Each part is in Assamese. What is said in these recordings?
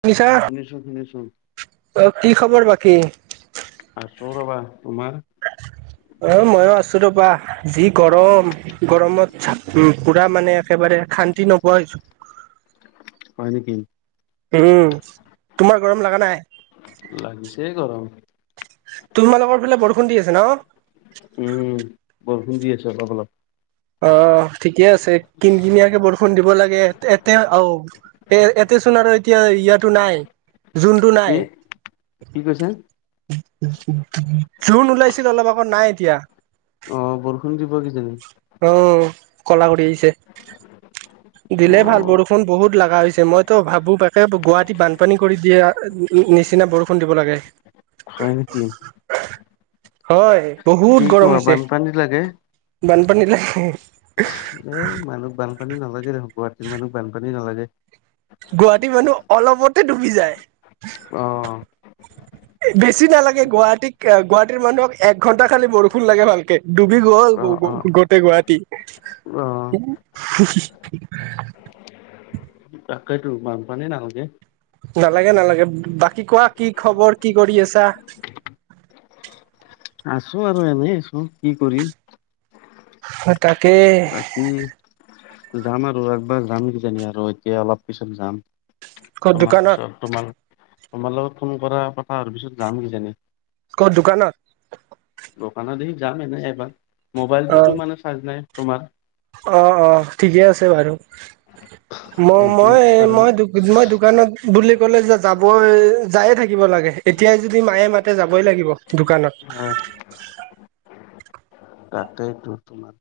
শুনিছা, শুনিছো শুনিছো অ' কি খবৰ বাকি? আছোঁ ৰবা। তোমাৰ? অ, মইও আছো ৰবা যি গৰম, গৰমত উ পুৰা মানে একেবাৰে শান্তি নোপোৱা হৈছো। হয় নেকি উম তোমাৰ গৰম লগা নাই লাগিছে গৰম তোমালোকৰ ফালে বৰষুণ দি আছে ন'? উম বৰষুন্দি আছে অলপ অলপ অহ, ঠিকে আছে। কিন-কিনীয়াকে বৰ- ফোন দিব লাগে। এতে আহ এ এতে চোন আৰু এতিয়া ইয়াতটো নাই। জোনটো নাই। এ কি কৈছে জোন ওলাইছিল অলপ আগত নাই এতিয়া। অ' বৰষুণ দি- অহ! কলা কৰি আহিছে। অ দিলেই ভাল বৰষুণ বহুত লাগা হৈছে মইতো ভাবো তাকে গুৱাহাটীত বানপানী কৰি দিয়ে আ- নিচিনা বৰষুণ দিব লাগে। হয় নেকি হয় কি বহুত গৰম কোৱা হৈছে। বানপানী লাগে বানপানী লাগে। এই মানুহ বানপানী নালাগে দেখুন। গুৱাহাটীৰ মানুহক বানপানী নালাগে। গুৱাহাটী মানুহ অলপতে ডুবি যায়। অ [unintelligible] বেছি নালাগে গুৱাহাটীতক, গুৱাহাটীৰ মানুহক এক ঘন্টা খালি বৰষুণ লাগে ভালকে ডুবি গ'ল অ গো, গো, অ গোটেই গুৱাহাটী। অ তাকেইতো বানপানী নালাগে। নালাগে-নালাগে বাকী কোৱা কি খবৰ কি কৰি আছা? আছো আৰু এনেই আছো। কি কৰিম? তাকে বাকী যাম আৰু একবাৰ যাম নে কিজানি আৰু এতিয়া অলপ পিছত যাম। ক'ত তোমাৰ দোকানত পিছত তোমাৰ, তোমাৰ লগত ফোন কৰা কথা হোৱাৰ পিছত যাম কিজানি। ক'ত দোকানত? দোকানৰ দিগে যাম এনে এবাৰ, অ মোবাইলটোতো মানে চাৰ্জ নাই তোমাৰ। অ অ ঠিকেই আছে বাৰু। ম এইটো মই কাৰণে। মই মই দোকানত বুলি কলে যে যাবই যায়ে থাকিব লাগে এতিয়াই যদি মায়ে মাতে যাবই লাগিব দোকানত হয়। তাতেইতো তোমাৰ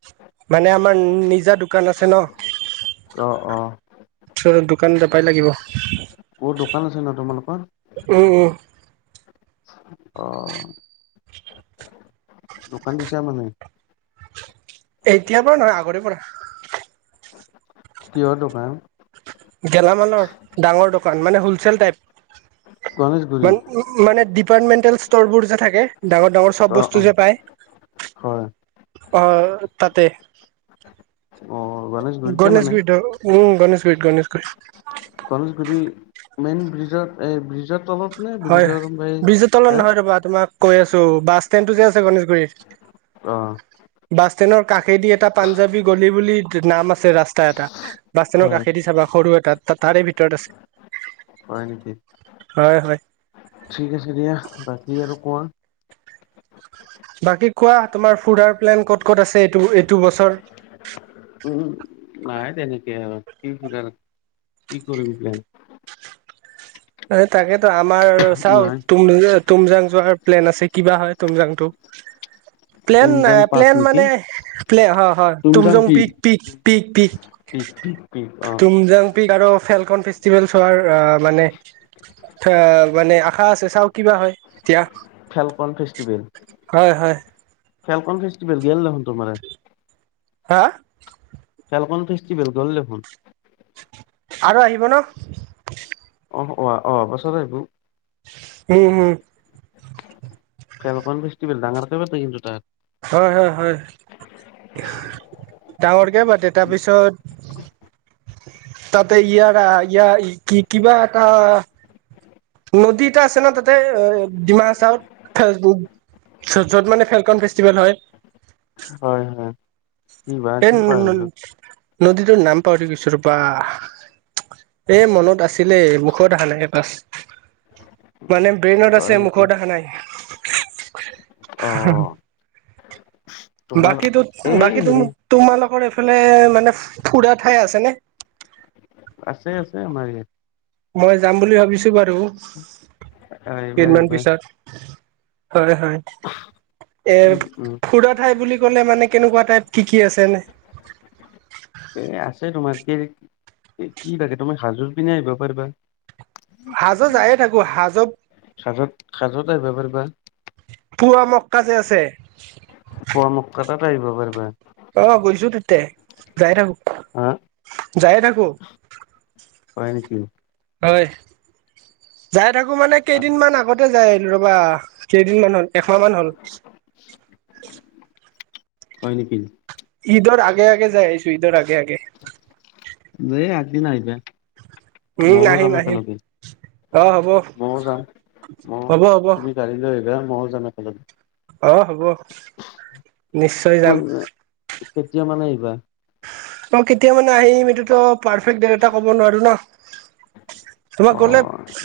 মানে আমাৰ নিজা দোকান আছে ন'। অহ অহ। ত দোকানতে পাই লাগিব ক'ত দোকান আছে ন' তোমালোকৰ? উম উম অহ! দোকান দিশা মানে এতিয়াৰ পৰা নহয় আগৰে পৰা কিহৰ দোকান গেলামালৰ ডাঙৰ দোকান মানে হলচেল টাইপ গণেশগুৰিত মান মানে ডপাৰ্টমেন্টেল ষ্টৰবোৰ যে থাকে ডাঙৰ ডাঙৰ চব অ অ বস্তু যে পায় হয় আহ তাতে অ গণেশগুৰিতে গণেশ মানে বিীঠ উম গণেশ পীঠ গণেশ গ কলেজ গু মেইন ব্ৰিজত এই ব্ৰিজত অলপ হয় বজু তলত নহয় ৰ'বা তোমাক কৈ আছো বাছ ষ্টেণ্ড টো যে আছে গণেশগুৰি অ বাছষ্টেণ্ডৰ কাষেদি এটা পাঞ্জাৱী গলি বুলি নাম আছে ৰাস্তা এটা বাছ ষ্টেণ্ডৰ হয় কাষেদি চাব সৰু এটা তাৰে ভিতৰত আছে হয় নেকি হয়, হয়। ঠিক আছে দিয়া বাকী আৰু কোৱা বাকী কোৱা তোমাৰ ফুডাৰ প্লেন ক'ত ক'ত আছে এইটো এইটো বছৰ উম নাহাই তেনেকে আৰু কিাৰ কি কৰি এই তাকেতো আমাৰ চাও নাই তুম তুমজাং যোৱাৰ প্লেন আছে কিবা হয় তুমজাংটো প্লেন তুমজাং পাৰ্ক প্লেন নেকি মানে প্লে হা হা তুম যং পক পক পীক পী ঠিক ঠিক ঠিক অ আৰু ফেলকন ফেষ্টিভেলছ হোৱাৰ মানে এ মানে আশা আছে চাও কিবা হয় এতিয়া ফেলকন ফেষ্টিভেল হয় হয় ফেলকন ফেষ্টিভেল গেল দেখোন তোমাৰ হা ফেলকন ফেষ্টিভেল গল লখোন আৰু আহিব ন অ অ অ পাছত আহবু উম হম কেল ফেষ্টিভেল ডাঙৰা প কিন্তু তাৰ হয় হয় হয় ডাঙৰকে পাতে তাৰপিছত তাতে ইয়াৰ ইয়াৰ কি কিবা এটা নদী এটা আছে ন তাতে এ ডিমা হ চাওত য'ত মানে ফেলকন ফেষ্টিভেল হয় হয় হয় কি বা এই আছিল পাহৰিলো নদীতটো নাম পাৰি কিছ ৰপা এ মনত আছিলে মুখত হানাইে পছ মানে ব্ৰেইনত হয় আছে নেকি মুখত আহা নাই। অ [unintelligible] তোমাৰ বাকীো এই বাকী তো হেৰি তোমালোকৰ এইফালে মানে ফুৰা ঠাই আছে ন আছে আছে আমাৰ ইয়াত মই যাম বুলি ভাবিছো বাৰু আহ আহিব কেইদিনমান আহিব পিছত হয় হয় এৰ উম উম খুৰাা ঠাই বুলি ক'লে মানে কেনেকুৱা টাইপ কি কি আছেনে [inaudible] আছে তোমাৰ কি, কি লাগে তোমাৰ সাজোৰ পিন্ধিয়েই আহিব পাৰিবা। হাজত যায়ে থাকোঁ, হাজত সাজত, সাজত আহিব পাৰিবা। পোৱামক্কা যে আছে পুৱা মোক কেটাত আহিব পাৰিবা? অ' গৈছোঁ তেতে, যাই থাকোঁ, হা যায়ে থাকোঁ। হয় নেকি। হয়। যাই থাকোঁ মানে, কেইদিনমান আগতে যাই আহিলোঁ ৰ'বা, কেইদিনমান হ'ল একমাহ মান হ'ল। [inaudible] হয় নেকি। ঈদৰ আগে আগে যাই আহিছোঁ, ঈদৰ আগে আগে এ আগদিন আহিবা, উম ময়ো আহিম যাম আহিম একেলগে। অ হ'ব। ময়ো যাম, মইও হ'ব হ'ব তুমি গাড়ী লৈ আহিবা ময়ো যাম একেলগে অ' হ'ব, নিশ্চয় যাম। কোন কেতিয়া মানে আহিবা? অ, কেতিয়া মানে আহিম এইটোতো পাৰফেক্ট ডেট এটা ক'ব নোৱাৰোঁ ন। তোমাক অ গলে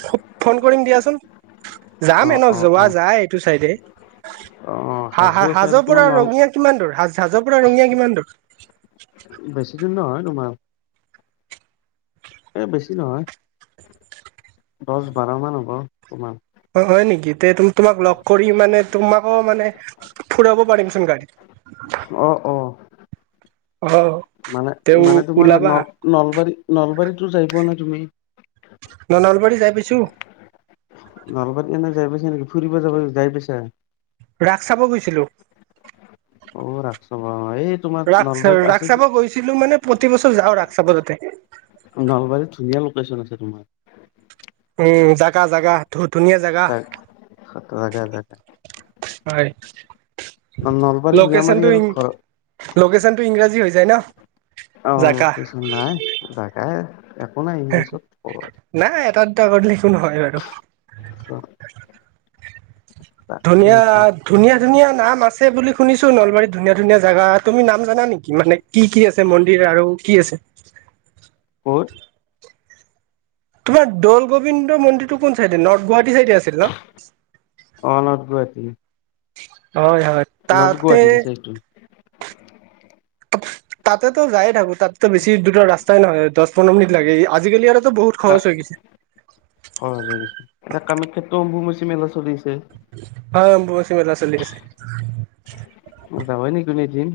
খু ফোন কৰিম দিয়াচোন অ যামে ন অ যোৱা অ যায় এইটো চাইডে অ হা সাজু হা আছে আৰু হাজোৰ পৰা তোমাৰ নল ৰঙিয়া কিমান দূৰ, হা হাজোৰ পৰা ৰঙিয়া কিমান দূৰ? বেছি দিন নহয় তোমাৰ এই বেছি নহয় দহ বাৰ মান হ'ব, অকমান অ হয় নেকি এ তোমাক লগ কৰি মানে তোমাকো মানে ফুৰাব পাৰিমচোন গাড়ী অ' অ'। অ'। মানে তেও মানে তোমাৰ ওলাবা ন নলবাৰীত, নলবাৰীতো যাই পোৱা নাই তুমি? ন নলবাৰী যাই পাইছোঁ। নলবাতী এনে যাই পাইছা নেকি ফুৰিব যাব যাই পাইছা ৰাস চাব গৈছিলো ৰাখছ বা ৰাস চা ৰাস চাব গৈছিলোঁ মানে, প্ৰতি বছৰ যাওঁ ৰাস চাব তাতে নলবাৰীত ধুনীয়া লোকেশ্যন আছে, তোমাৰ উম জাগা-জাগা, ধোত [unintelligible] হয়, নলবাৰী গুৰিয়ামাৰি লোকেচনটো আৰু ইন, ঘৰ লোকেচনটো ইংৰা যি হৈ যায় ন। অ' জাগা কৈচোন নাই জাগাই একো নাই ইংলিছত টা কৰিলে একো নহয় বাৰু অ'। ধুনীয়া, ধুনীয়া ধুনীয়া নাম আছে বুলি শুনিছো নলবাৰীত ধুনীয়া ধুনীয়া জেগা, তুমি নাম জানা নেকি মানে, কি কি আছে মন্দিৰ আৰু কি আছে? হয়। তোমাৰ দৌল গোবিন্দ মন্দিৰটো কোন চাইডে, নৰ্থ গুৱাহাটী চাইডে আছিল ন? অনত গৈ হয় হয়। নৰ্থ তাতে গুৱাহাটীত আছে এইটো [inaudible] তাতেতো যায়ে থাকো তাতেো বেছি দূ ৰাস্তাই নহয় দহ পোন্ধৰ মিনিট লাগে আজিকালি আৰুো বহুত খৰচ হৈ গৈছে। সছে এতিয়া কামাখ্যে অম্বুবাচী মেলা চলি আছে। অ বচিমল্ল চলি আছে। মা হয় ন কনেই দিন,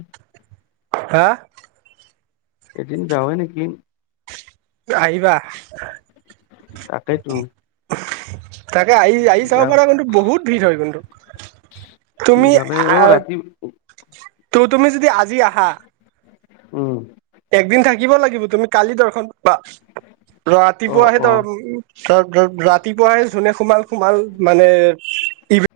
হা! এদিন যাৱ নেকি? আহিবা। তাকেইতো, তাকে আহি আহি চাব যাম পৰাাৰ কিন্তু বহুত ভিৰ হয় কিন্তু, কি তুমি হলে অ আহ ৰাতি তুমি যদি আজি আহা, উম! একদিন থাকিব লাগিব তুমি কালি দৰ্শনা, অ ৰাতিপুৱাহে অ ত ৰাতিপুৱাহে যোনে সোমাল সোমাল মানে, এইব